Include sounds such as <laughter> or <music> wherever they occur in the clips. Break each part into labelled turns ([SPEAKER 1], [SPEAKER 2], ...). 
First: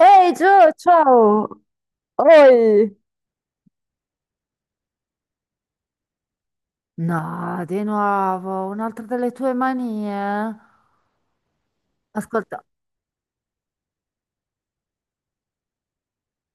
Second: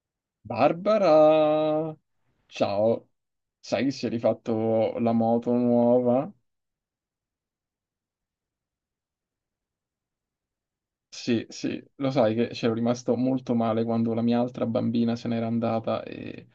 [SPEAKER 1] Ehi Gio, ciao!
[SPEAKER 2] Barbara,
[SPEAKER 1] Oi!
[SPEAKER 2] ciao, sai che si è rifatto la moto nuova?
[SPEAKER 1] No, di nuovo, un'altra delle tue manie?
[SPEAKER 2] Sì, sì, lo sai che
[SPEAKER 1] Ascolta,
[SPEAKER 2] c'ero rimasto molto male quando la mia altra bambina se n'era andata e,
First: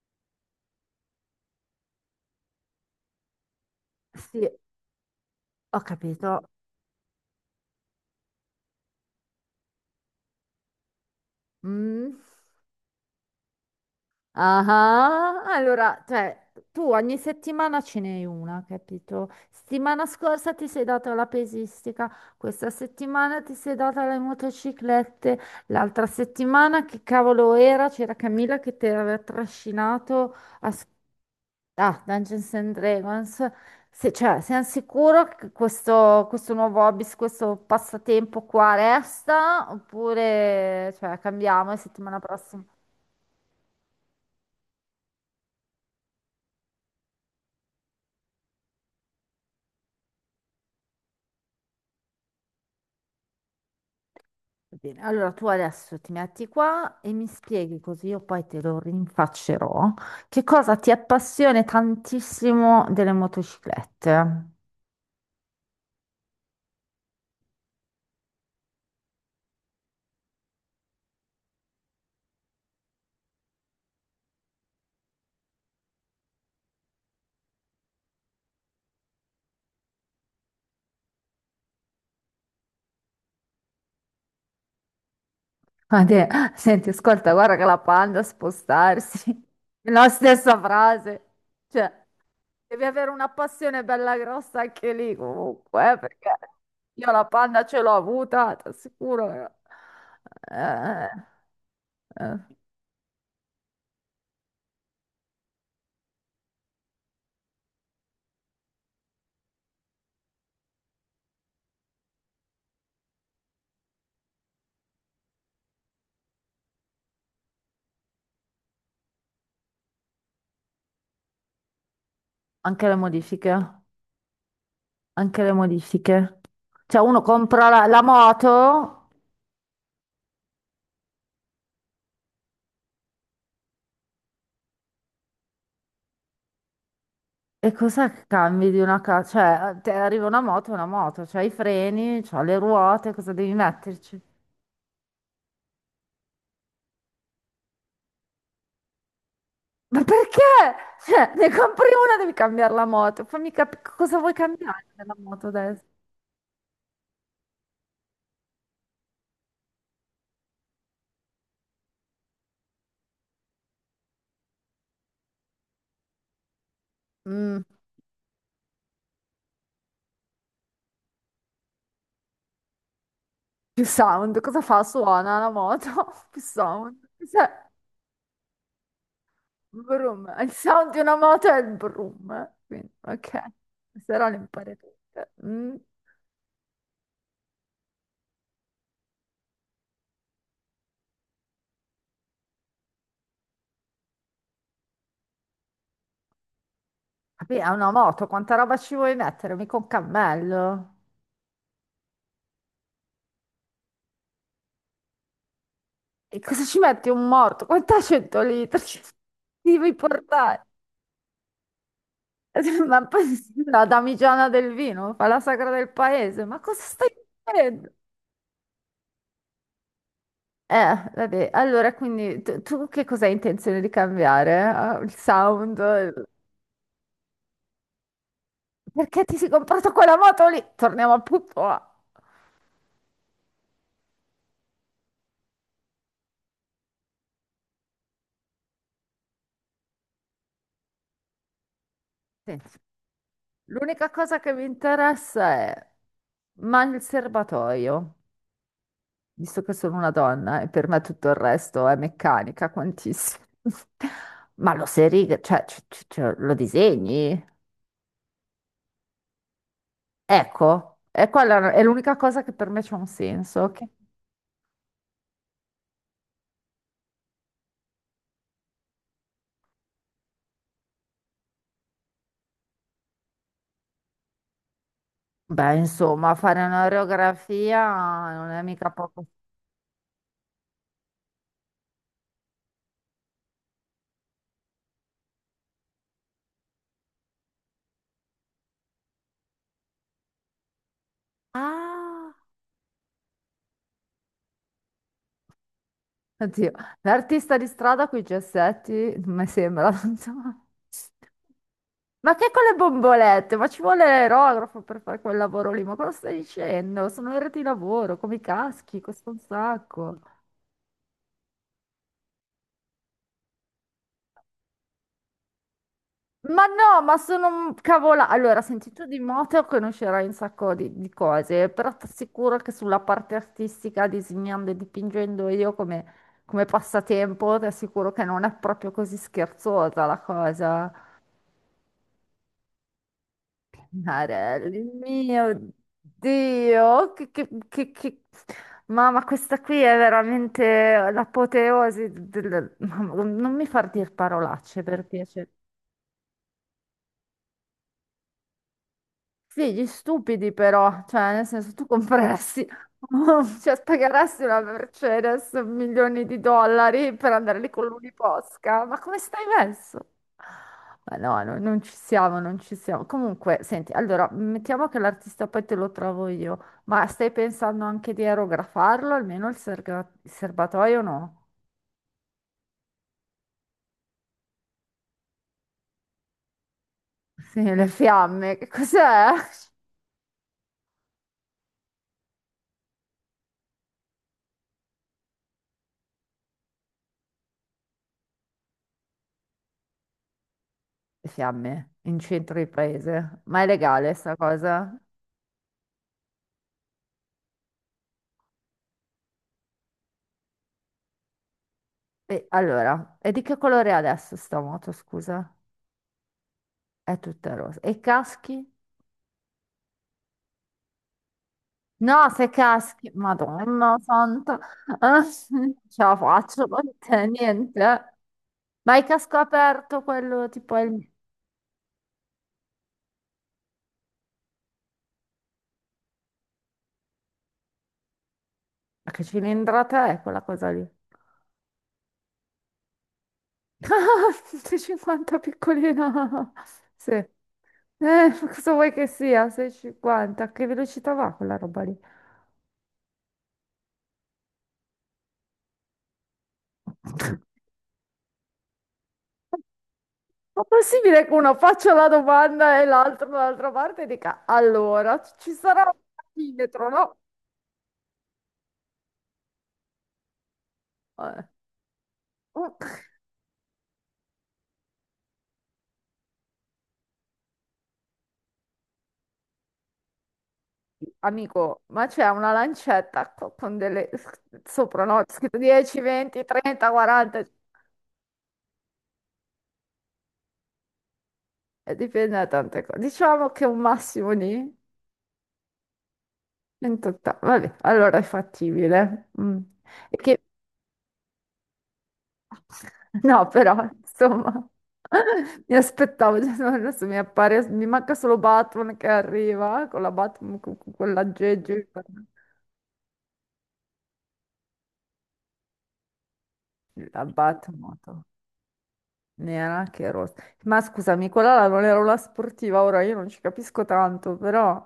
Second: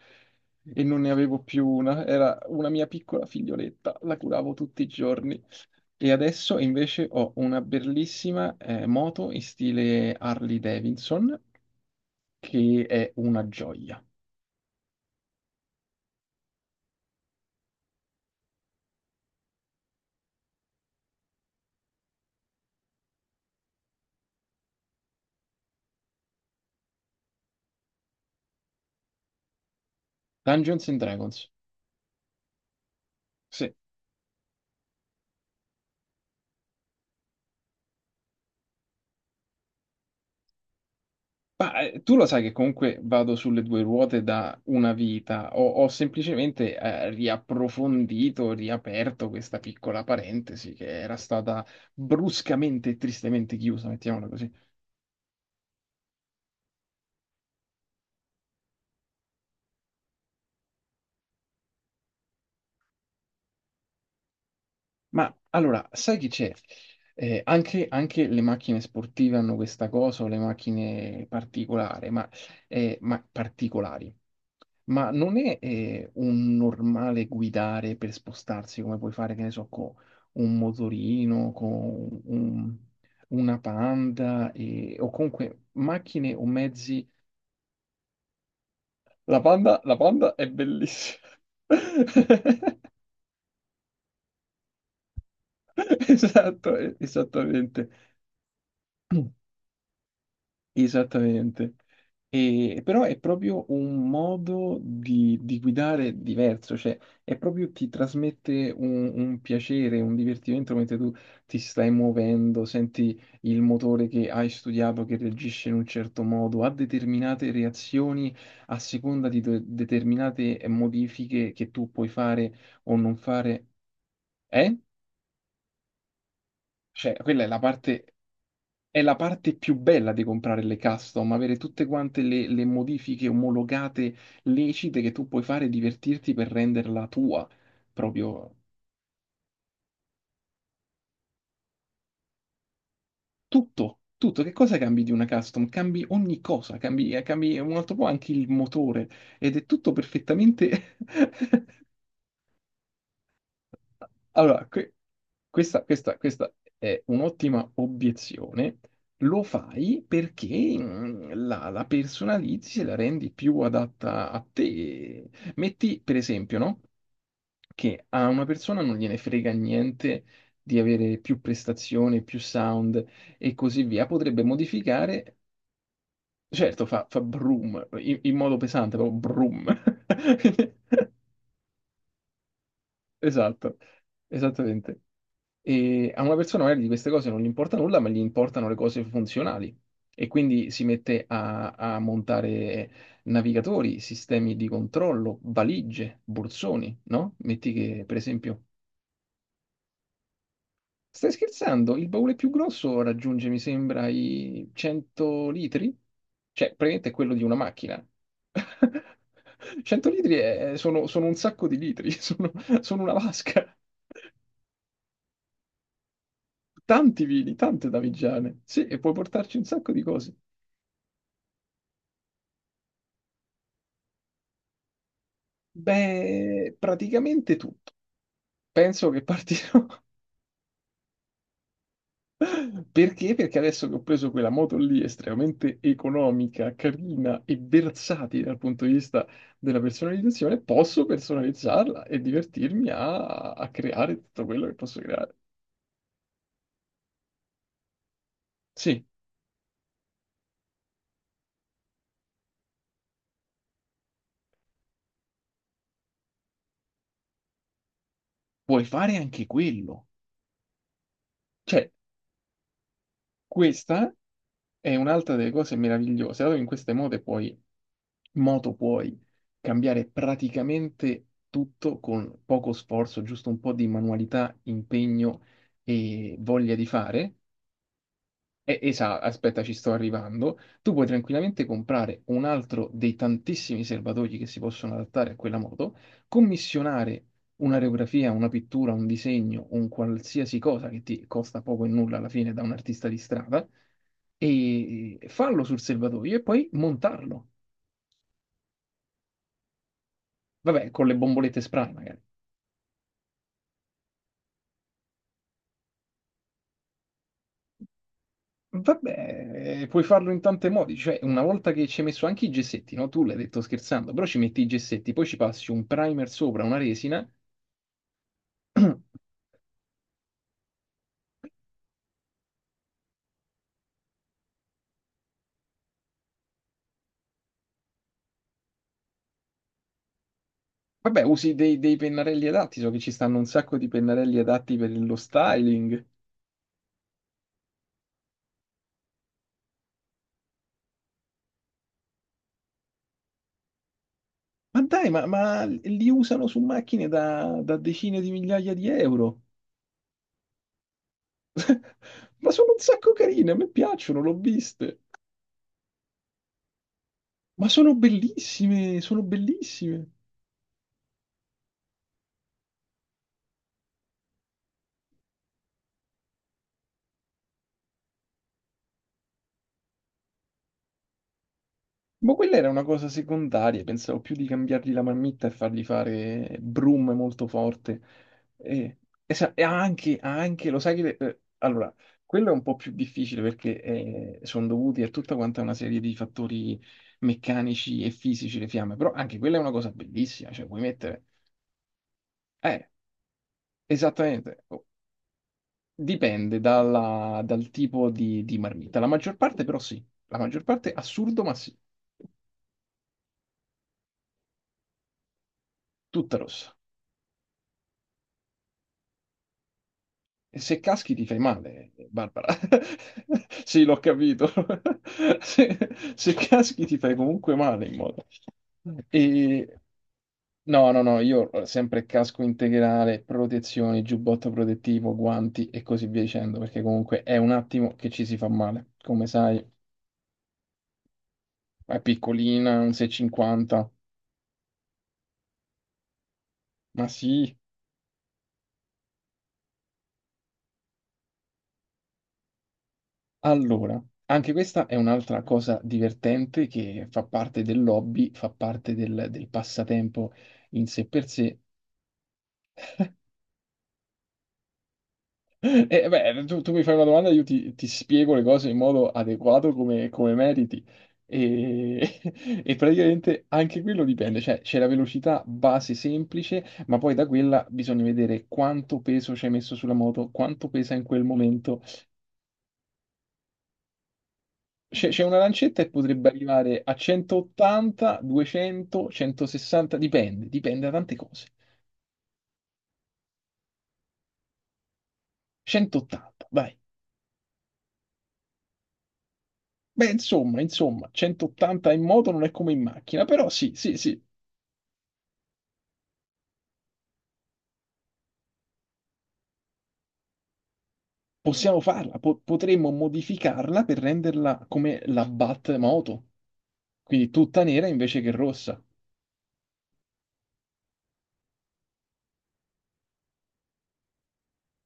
[SPEAKER 2] e non ne avevo più una, era una mia piccola figlioletta, la
[SPEAKER 1] sì,
[SPEAKER 2] curavo tutti i giorni.
[SPEAKER 1] ho
[SPEAKER 2] E
[SPEAKER 1] capito.
[SPEAKER 2] adesso invece ho una bellissima moto in stile Harley Davidson
[SPEAKER 1] Mm.
[SPEAKER 2] che è una gioia.
[SPEAKER 1] Ah, allora, cioè, tu ogni settimana ce n'hai una, capito? Settimana scorsa ti sei data la pesistica, questa settimana ti sei data le motociclette, l'altra settimana che cavolo era? C'era Camilla che ti aveva trascinato a...
[SPEAKER 2] Dungeons and Dragons.
[SPEAKER 1] Ah, Dungeons and Dragons,
[SPEAKER 2] Sì,
[SPEAKER 1] se, cioè, sei sicuro che questo, nuovo hobby, questo passatempo qua resta? Oppure, cioè, cambiamo e
[SPEAKER 2] ma tu
[SPEAKER 1] settimana
[SPEAKER 2] lo sai che
[SPEAKER 1] prossima?
[SPEAKER 2] comunque vado sulle due ruote da una vita, ho semplicemente riapprofondito, riaperto questa piccola parentesi che era stata bruscamente e tristemente chiusa, mettiamola così.
[SPEAKER 1] Va bene, allora tu adesso ti metti qua e mi spieghi così io poi te lo rinfaccerò. Che cosa ti appassiona tantissimo delle motociclette?
[SPEAKER 2] Ma allora, sai che c'è? Anche le macchine sportive hanno questa cosa, o le macchine particolari, ma particolari. Ma non è un normale guidare per spostarsi come puoi fare, che ne so, con un motorino, con un- una Panda o comunque
[SPEAKER 1] Ma te,
[SPEAKER 2] macchine o
[SPEAKER 1] senti,
[SPEAKER 2] mezzi.
[SPEAKER 1] ascolta, guarda che la panda a spostarsi. <laughs>
[SPEAKER 2] La
[SPEAKER 1] La
[SPEAKER 2] Panda è
[SPEAKER 1] stessa
[SPEAKER 2] bellissima.
[SPEAKER 1] frase. Cioè,
[SPEAKER 2] <laughs>
[SPEAKER 1] devi avere una passione bella grossa anche lì, comunque, perché
[SPEAKER 2] Esatto,
[SPEAKER 1] io la panda ce
[SPEAKER 2] esattamente.
[SPEAKER 1] l'ho avuta, ti assicuro. Eh,
[SPEAKER 2] Esattamente.
[SPEAKER 1] eh.
[SPEAKER 2] Però è proprio un modo di guidare diverso, cioè è proprio ti trasmette un piacere, un divertimento mentre tu ti stai muovendo, senti il motore che hai studiato che reagisce in un certo modo, ha determinate reazioni a seconda di determinate modifiche che tu puoi fare
[SPEAKER 1] Anche le
[SPEAKER 2] o non
[SPEAKER 1] modifiche,
[SPEAKER 2] fare. Eh?
[SPEAKER 1] anche le modifiche. Cioè,
[SPEAKER 2] Cioè,
[SPEAKER 1] uno
[SPEAKER 2] quella è la
[SPEAKER 1] compra la,
[SPEAKER 2] parte È
[SPEAKER 1] moto
[SPEAKER 2] la parte più bella di comprare le custom, avere tutte quante le modifiche omologate, lecite che tu puoi fare e divertirti per renderla tua.
[SPEAKER 1] e cosa
[SPEAKER 2] Proprio
[SPEAKER 1] cambi di una casa? Cioè, te arriva una moto, è una moto, c'hai i freni, c'ha le ruote, cosa devi
[SPEAKER 2] tutto,
[SPEAKER 1] metterci?
[SPEAKER 2] tutto. Che cosa cambi di una custom? Cambi ogni cosa, cambi un altro po' anche il motore ed è tutto
[SPEAKER 1] Ma perché?
[SPEAKER 2] perfettamente.
[SPEAKER 1] Cioè, ne
[SPEAKER 2] <laughs>
[SPEAKER 1] compri una, devi cambiare la moto. Fammi capire cosa vuoi
[SPEAKER 2] Allora,
[SPEAKER 1] cambiare della moto adesso.
[SPEAKER 2] questa è un'ottima obiezione. Lo fai perché la personalizzi e la rendi più adatta a te. Metti, per esempio, no?
[SPEAKER 1] Mm,
[SPEAKER 2] Che a una persona non gliene frega niente di avere più prestazioni, più sound e così
[SPEAKER 1] più
[SPEAKER 2] via.
[SPEAKER 1] sound,
[SPEAKER 2] Potrebbe
[SPEAKER 1] cosa fa?
[SPEAKER 2] modificare,
[SPEAKER 1] Suona la moto, <laughs> più
[SPEAKER 2] certo,
[SPEAKER 1] sound.
[SPEAKER 2] fa
[SPEAKER 1] Cioè,
[SPEAKER 2] brum in modo pesante, proprio brum.
[SPEAKER 1] vroom. Il sound di una
[SPEAKER 2] <laughs>
[SPEAKER 1] moto è il vroom. Quindi, ok,
[SPEAKER 2] Esatto,
[SPEAKER 1] se no le impari
[SPEAKER 2] esattamente.
[SPEAKER 1] tutte. Mm.
[SPEAKER 2] E a una persona magari di queste cose non gli importa nulla, ma gli importano le cose funzionali. E quindi si mette a montare navigatori, sistemi di controllo, valigie, borsoni, no?
[SPEAKER 1] Vabbè, è
[SPEAKER 2] Metti
[SPEAKER 1] una
[SPEAKER 2] che, per
[SPEAKER 1] moto, quanta
[SPEAKER 2] esempio,
[SPEAKER 1] roba ci vuoi mettere? Mica un cammello.
[SPEAKER 2] stai scherzando? Il baule più grosso raggiunge, mi sembra, i 100 litri?
[SPEAKER 1] E cosa
[SPEAKER 2] Cioè,
[SPEAKER 1] ci metti,
[SPEAKER 2] praticamente è
[SPEAKER 1] un
[SPEAKER 2] quello di una
[SPEAKER 1] morto? Quant'è
[SPEAKER 2] macchina.
[SPEAKER 1] 100 litri? <laughs> Ci
[SPEAKER 2] <laughs>
[SPEAKER 1] devi
[SPEAKER 2] 100 litri
[SPEAKER 1] portare?
[SPEAKER 2] sono un sacco di litri, <laughs> sono,
[SPEAKER 1] <laughs>
[SPEAKER 2] sono
[SPEAKER 1] Ma
[SPEAKER 2] una
[SPEAKER 1] poi
[SPEAKER 2] vasca.
[SPEAKER 1] la damigiana del vino fa la sagra del paese, ma cosa stai
[SPEAKER 2] Tanti vini, tante
[SPEAKER 1] dicendo?
[SPEAKER 2] davigiane. Sì, e puoi portarci un sacco di cose.
[SPEAKER 1] Vabbè, allora quindi tu, che cosa hai intenzione di cambiare? Ah, il sound? Il-
[SPEAKER 2] Beh, praticamente tutto. Penso che
[SPEAKER 1] perché ti sei
[SPEAKER 2] partirò.
[SPEAKER 1] comprato quella moto lì? Torniamo al punto A.
[SPEAKER 2] <laughs> Perché? Perché adesso che ho preso quella moto lì, estremamente economica, carina e versatile dal punto di vista della personalizzazione, posso personalizzarla e
[SPEAKER 1] Senti,
[SPEAKER 2] divertirmi a
[SPEAKER 1] l'unica
[SPEAKER 2] creare
[SPEAKER 1] cosa
[SPEAKER 2] tutto
[SPEAKER 1] che mi
[SPEAKER 2] quello che posso creare.
[SPEAKER 1] interessa è, ma il serbatoio,
[SPEAKER 2] Sì,
[SPEAKER 1] visto che sono una donna e per me tutto il resto è meccanica, quantissimo. Ma lo sei riga, cioè, cioè, lo disegni?
[SPEAKER 2] puoi fare anche quello.
[SPEAKER 1] Ecco, e quella è
[SPEAKER 2] Cioè,
[SPEAKER 1] l'unica cosa che per me c'ha un senso. Che-
[SPEAKER 2] questa è un'altra delle cose meravigliose, dato che in queste moto puoi cambiare praticamente tutto con poco sforzo, giusto un po' di manualità, impegno
[SPEAKER 1] beh, insomma,
[SPEAKER 2] e
[SPEAKER 1] fare
[SPEAKER 2] voglia di fare.
[SPEAKER 1] un'oreografia non è
[SPEAKER 2] Eh,
[SPEAKER 1] mica
[SPEAKER 2] Esa,
[SPEAKER 1] poco.
[SPEAKER 2] aspetta, ci sto arrivando. Tu puoi tranquillamente comprare un altro dei tantissimi serbatoi che si possono adattare a quella moto, commissionare un'aerografia, una pittura, un disegno, un qualsiasi cosa che ti costa poco e nulla alla
[SPEAKER 1] Ah,
[SPEAKER 2] fine da un artista di strada, e farlo sul serbatoio e poi
[SPEAKER 1] oddio,
[SPEAKER 2] montarlo.
[SPEAKER 1] l'artista di strada con i gessetti, non mi sembra. <laughs>
[SPEAKER 2] Vabbè, con le bombolette spray magari.
[SPEAKER 1] Ma che, con le bombolette? Ma ci vuole l'aerografo per fare quel lavoro lì? Ma cosa stai dicendo? Sono ore di lavoro, come i caschi, costa un
[SPEAKER 2] Vabbè, puoi
[SPEAKER 1] sacco.
[SPEAKER 2] farlo in tanti modi, cioè una volta che ci hai messo anche i gessetti, no? Tu l'hai detto scherzando, però ci metti i gessetti, poi ci passi un primer sopra,
[SPEAKER 1] Ma
[SPEAKER 2] una
[SPEAKER 1] no, ma
[SPEAKER 2] resina.
[SPEAKER 1] sono cavola. Allora, senti,
[SPEAKER 2] <clears throat>
[SPEAKER 1] tu di moto conoscerai un sacco di, cose, però ti assicuro che sulla parte artistica, disegnando e dipingendo io come, come passatempo, ti assicuro che non è proprio così scherzosa la cosa.
[SPEAKER 2] Vabbè, usi dei pennarelli adatti, so che ci stanno un sacco di pennarelli adatti
[SPEAKER 1] Marelli,
[SPEAKER 2] per lo
[SPEAKER 1] mio
[SPEAKER 2] styling.
[SPEAKER 1] Dio, che... Mamma, questa qui è veramente l'apoteosi del... Mamma, non mi far dire
[SPEAKER 2] Ma
[SPEAKER 1] parolacce, per
[SPEAKER 2] dai, ma,
[SPEAKER 1] piacere.
[SPEAKER 2] ma li usano su macchine da decine di migliaia di euro.
[SPEAKER 1] Sì, gli stupidi però, cioè nel senso tu
[SPEAKER 2] <laughs> Ma
[SPEAKER 1] compreresti,
[SPEAKER 2] sono un sacco carine, a
[SPEAKER 1] <laughs>
[SPEAKER 2] me
[SPEAKER 1] cioè
[SPEAKER 2] piacciono, l'ho
[SPEAKER 1] pagheresti una
[SPEAKER 2] viste.
[SPEAKER 1] Mercedes milioni di dollari per andare lì
[SPEAKER 2] Ma
[SPEAKER 1] con
[SPEAKER 2] sono
[SPEAKER 1] l'Uniposca, ma
[SPEAKER 2] bellissime,
[SPEAKER 1] come
[SPEAKER 2] sono
[SPEAKER 1] stai messo?
[SPEAKER 2] bellissime.
[SPEAKER 1] Ma no, no, non ci siamo, non ci siamo. Comunque, senti, allora, mettiamo che l'artista poi te lo trovo io, ma stai pensando anche di aerografarlo, almeno il, serga- il serbatoio no?
[SPEAKER 2] Ma quella era una cosa secondaria, pensavo più di cambiargli la marmitta e fargli fare brum molto
[SPEAKER 1] <laughs> Sì, le
[SPEAKER 2] forte.
[SPEAKER 1] fiamme, che
[SPEAKER 2] E,
[SPEAKER 1] cos'è?
[SPEAKER 2] e lo sai che. Allora, quello è un po' più difficile perché sono dovuti a tutta quanta una serie di fattori meccanici e fisici le fiamme, però anche quella è una cosa bellissima, cioè puoi mettere.
[SPEAKER 1] Le fiamme in centro di
[SPEAKER 2] Eh,
[SPEAKER 1] paese, ma è legale sta
[SPEAKER 2] esattamente, oh,
[SPEAKER 1] cosa?
[SPEAKER 2] dipende dal tipo di marmitta. La maggior parte però sì, la maggior parte assurdo ma sì,
[SPEAKER 1] E allora, e di che colore è adesso sta moto, scusa?
[SPEAKER 2] tutta rossa.
[SPEAKER 1] È tutta rosa. E i caschi?
[SPEAKER 2] E se caschi ti fai male,
[SPEAKER 1] No, se
[SPEAKER 2] Barbara.
[SPEAKER 1] caschi,
[SPEAKER 2] <laughs> Sì,
[SPEAKER 1] Madonna
[SPEAKER 2] l'ho capito. <laughs>
[SPEAKER 1] santa, <laughs> ah, non
[SPEAKER 2] Se,
[SPEAKER 1] ce la
[SPEAKER 2] se
[SPEAKER 1] faccio con
[SPEAKER 2] caschi ti fai
[SPEAKER 1] te,
[SPEAKER 2] comunque male in
[SPEAKER 1] niente.
[SPEAKER 2] modo.
[SPEAKER 1] Ma il casco
[SPEAKER 2] E
[SPEAKER 1] aperto, quello tipo è
[SPEAKER 2] no, no,
[SPEAKER 1] il...
[SPEAKER 2] no, io sempre casco integrale, protezioni, giubbotto protettivo, guanti e così via dicendo, perché comunque è un attimo che ci si fa male.
[SPEAKER 1] Ma che
[SPEAKER 2] Come sai,
[SPEAKER 1] cilindrata è quella cosa lì?
[SPEAKER 2] è piccolina, un 6,50.
[SPEAKER 1] <laughs> 650 piccolina.
[SPEAKER 2] Ma
[SPEAKER 1] Sì.
[SPEAKER 2] sì,
[SPEAKER 1] Cosa vuoi che sia? 650. A che velocità va quella roba lì?
[SPEAKER 2] allora, anche questa è un'altra cosa divertente che fa parte dell'hobby, fa parte del passatempo
[SPEAKER 1] Ma
[SPEAKER 2] in sé
[SPEAKER 1] possibile
[SPEAKER 2] per
[SPEAKER 1] che uno
[SPEAKER 2] sé.
[SPEAKER 1] faccia la domanda e l'altro dall'altra parte dica: allora ci sarà un
[SPEAKER 2] E beh, tu mi
[SPEAKER 1] millimetro,
[SPEAKER 2] fai una
[SPEAKER 1] no?
[SPEAKER 2] domanda, io ti spiego le cose in modo adeguato come meriti.
[SPEAKER 1] Eh,
[SPEAKER 2] E, <laughs> e
[SPEAKER 1] mm,
[SPEAKER 2] praticamente anche quello dipende, cioè c'è la velocità base semplice, ma poi da quella bisogna vedere quanto peso ci hai messo sulla moto, quanto pesa in quel
[SPEAKER 1] amico,
[SPEAKER 2] momento.
[SPEAKER 1] ma c'è una lancetta con delle sopra,
[SPEAKER 2] C'è
[SPEAKER 1] no?
[SPEAKER 2] c'è una
[SPEAKER 1] Scritto
[SPEAKER 2] lancetta e
[SPEAKER 1] 10,
[SPEAKER 2] potrebbe
[SPEAKER 1] 20,
[SPEAKER 2] arrivare
[SPEAKER 1] 30,
[SPEAKER 2] a
[SPEAKER 1] 40,
[SPEAKER 2] 180, 200, 160, dipende da tante cose.
[SPEAKER 1] dipende da tante cose. Diciamo che un massimo di
[SPEAKER 2] 180, vai.
[SPEAKER 1] 28. Vabbè, allora è fattibile. Mm.
[SPEAKER 2] Beh,
[SPEAKER 1] E che
[SPEAKER 2] insomma, 180 in moto non è come in macchina,
[SPEAKER 1] no,
[SPEAKER 2] però sì,
[SPEAKER 1] però,
[SPEAKER 2] sì, sì,
[SPEAKER 1] insomma, <laughs> mi aspettavo, cioè, no, adesso mi appare, mi manca solo Batman che arriva con la Batman, con, quell'aggeggio.
[SPEAKER 2] possiamo farla, potremmo modificarla per renderla come la Bat moto,
[SPEAKER 1] La
[SPEAKER 2] quindi tutta nera invece
[SPEAKER 1] Batmoto,
[SPEAKER 2] che rossa.
[SPEAKER 1] nera che rossa. Ma scusami, quella là non era una sportiva, ora io non ci capisco tanto, però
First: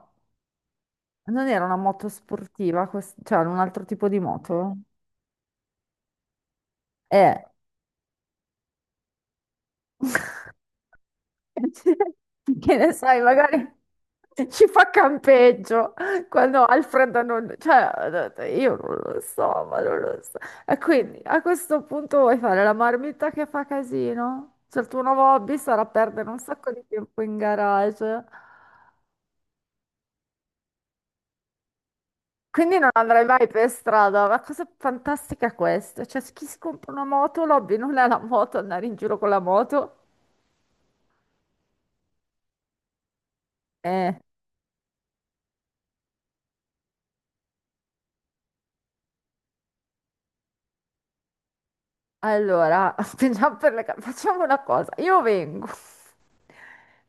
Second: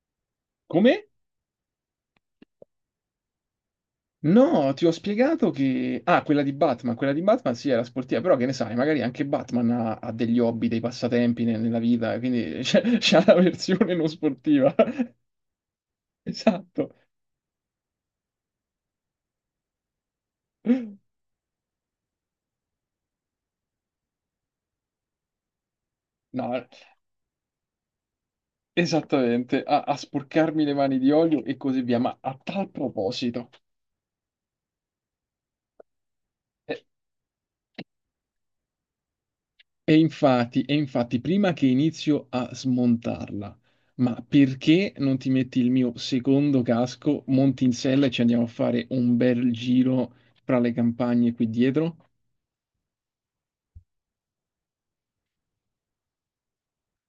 [SPEAKER 2] Come?
[SPEAKER 1] non era una moto sportiva, quest- cioè era un altro tipo di
[SPEAKER 2] No,
[SPEAKER 1] moto?
[SPEAKER 2] ti ho spiegato che. Ah, quella di
[SPEAKER 1] Eh.
[SPEAKER 2] Batman sì, era sportiva, però che ne sai, magari anche Batman ha
[SPEAKER 1] <laughs>
[SPEAKER 2] degli hobby, dei passatempi nella
[SPEAKER 1] <laughs>
[SPEAKER 2] vita, quindi <laughs>
[SPEAKER 1] Che ne
[SPEAKER 2] c'è
[SPEAKER 1] sai,
[SPEAKER 2] c'è la
[SPEAKER 1] magari
[SPEAKER 2] versione non
[SPEAKER 1] ci
[SPEAKER 2] sportiva.
[SPEAKER 1] fa
[SPEAKER 2] <laughs>
[SPEAKER 1] campeggio quando
[SPEAKER 2] Esatto.
[SPEAKER 1] Alfred non... Cioè, io non lo so, ma non lo so. E quindi a questo punto vuoi fare la marmitta che fa casino? Cioè, il tuo nuovo hobby sarà perdere un
[SPEAKER 2] No,
[SPEAKER 1] sacco di tempo in garage.
[SPEAKER 2] esattamente, a sporcarmi le mani di olio e così via. Ma a tal
[SPEAKER 1] Quindi non andrai mai
[SPEAKER 2] proposito.
[SPEAKER 1] per strada, ma cosa fantastica è questa? Cioè, chi si
[SPEAKER 2] eh,
[SPEAKER 1] compra una moto, l'hobby non è la moto, andare in giro con la moto.
[SPEAKER 2] E infatti, e infatti, prima che inizio a smontarla,
[SPEAKER 1] Eh,
[SPEAKER 2] ma perché non ti metti il mio secondo casco, monti in sella e ci andiamo a fare un bel giro fra le campagne qui dietro?
[SPEAKER 1] allora, <laughs> spingiamo per le... ca- facciamo una cosa, io vengo.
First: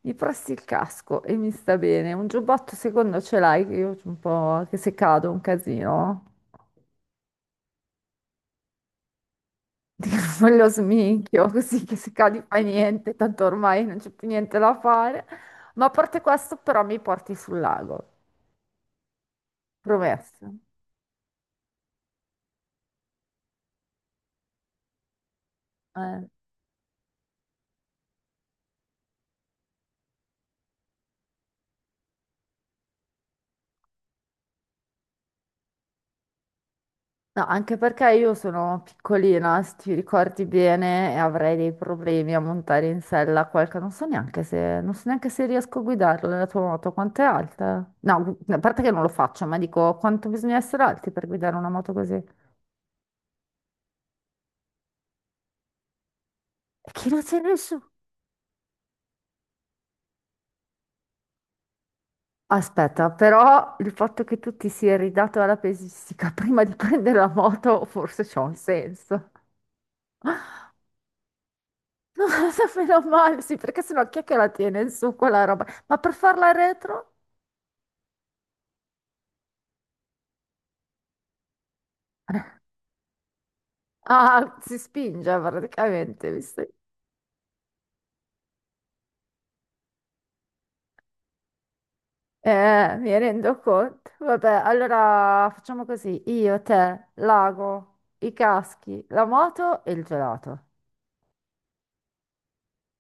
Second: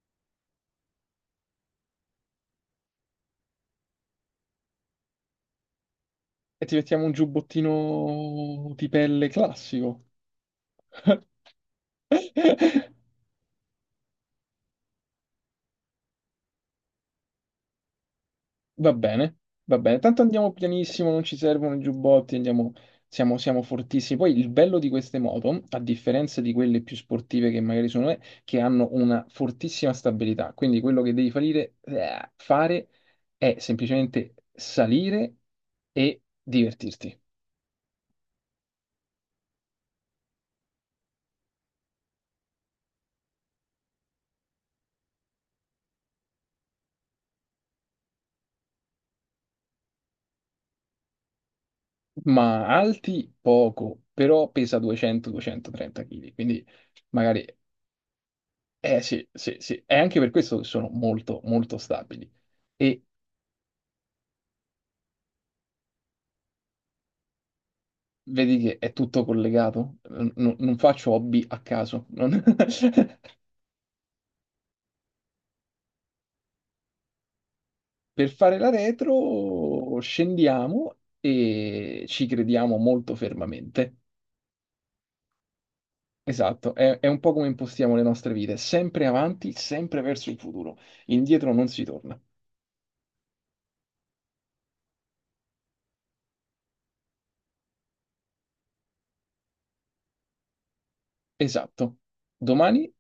[SPEAKER 1] Gli presti il casco e mi sta bene. Un giubbotto secondo ce l'hai, che io un po' che se cado è un casino.
[SPEAKER 2] E ti mettiamo un giubbottino di pelle classico.
[SPEAKER 1] <laughs> Me lo sminchio così che se cadi fai
[SPEAKER 2] <laughs>
[SPEAKER 1] niente, tanto ormai non c'è più niente da fare. Ma a parte questo, però mi porti sul lago.
[SPEAKER 2] Va bene, va bene. Tanto andiamo
[SPEAKER 1] Promesso.
[SPEAKER 2] pianissimo, non ci servono i giubbotti, andiamo, siamo fortissimi. Poi il bello di queste moto, a
[SPEAKER 1] Eh.
[SPEAKER 2] differenza di quelle più sportive che magari sono, è che hanno una fortissima stabilità. Quindi quello che devi fare è semplicemente salire e divertirti.
[SPEAKER 1] No, anche perché io sono piccolina, se ti ricordi bene, e avrei dei problemi a montare in sella qualche... Non so neanche se, non so neanche se riesco a guidarla la tua moto, quanto è alta? No, gu- a parte che non lo faccio, ma dico quanto bisogna essere alti per guidare una moto così. E
[SPEAKER 2] Ma alti poco, però pesa 200-230 kg. Quindi
[SPEAKER 1] che non c'è
[SPEAKER 2] magari,
[SPEAKER 1] nessuno.
[SPEAKER 2] eh sì, sì, sì. È anche per questo che sono molto, molto stabili. E
[SPEAKER 1] Aspetta, però il fatto che tu ti sia ridato alla pesistica prima di prendere la moto forse c'ha un
[SPEAKER 2] vedi che è tutto
[SPEAKER 1] senso.
[SPEAKER 2] collegato,
[SPEAKER 1] <laughs>
[SPEAKER 2] non faccio hobby a caso.
[SPEAKER 1] Non lo so, meno
[SPEAKER 2] <laughs>
[SPEAKER 1] male, sì, perché sennò chi è che la tiene in su quella roba? Ma per farla retro?
[SPEAKER 2] Per fare la retro scendiamo e ci crediamo molto fermamente.
[SPEAKER 1] Ah, si spinge praticamente, visto?
[SPEAKER 2] Esatto, è un po' come impostiamo le nostre vite, sempre avanti, sempre verso il futuro, indietro non si torna.
[SPEAKER 1] Mi rendo conto. Vabbè, allora facciamo così. Io, te, l'ago, i caschi, la moto e il gelato.
[SPEAKER 2] Esatto, domani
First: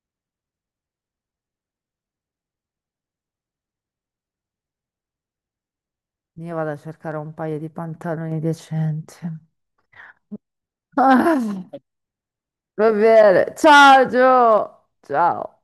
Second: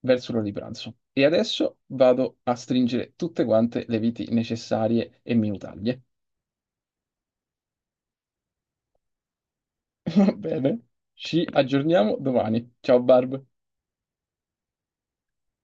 [SPEAKER 2] verso l'ora di pranzo. E adesso vado a stringere tutte quante le viti necessarie e minutaglie.
[SPEAKER 1] Io vado a cercare un paio di pantaloni decenti. <laughs>
[SPEAKER 2] <laughs> Va bene, ci
[SPEAKER 1] Ah,
[SPEAKER 2] aggiorniamo domani.
[SPEAKER 1] va
[SPEAKER 2] Ciao Barb.
[SPEAKER 1] bene. Ciao, Gio. Ciao.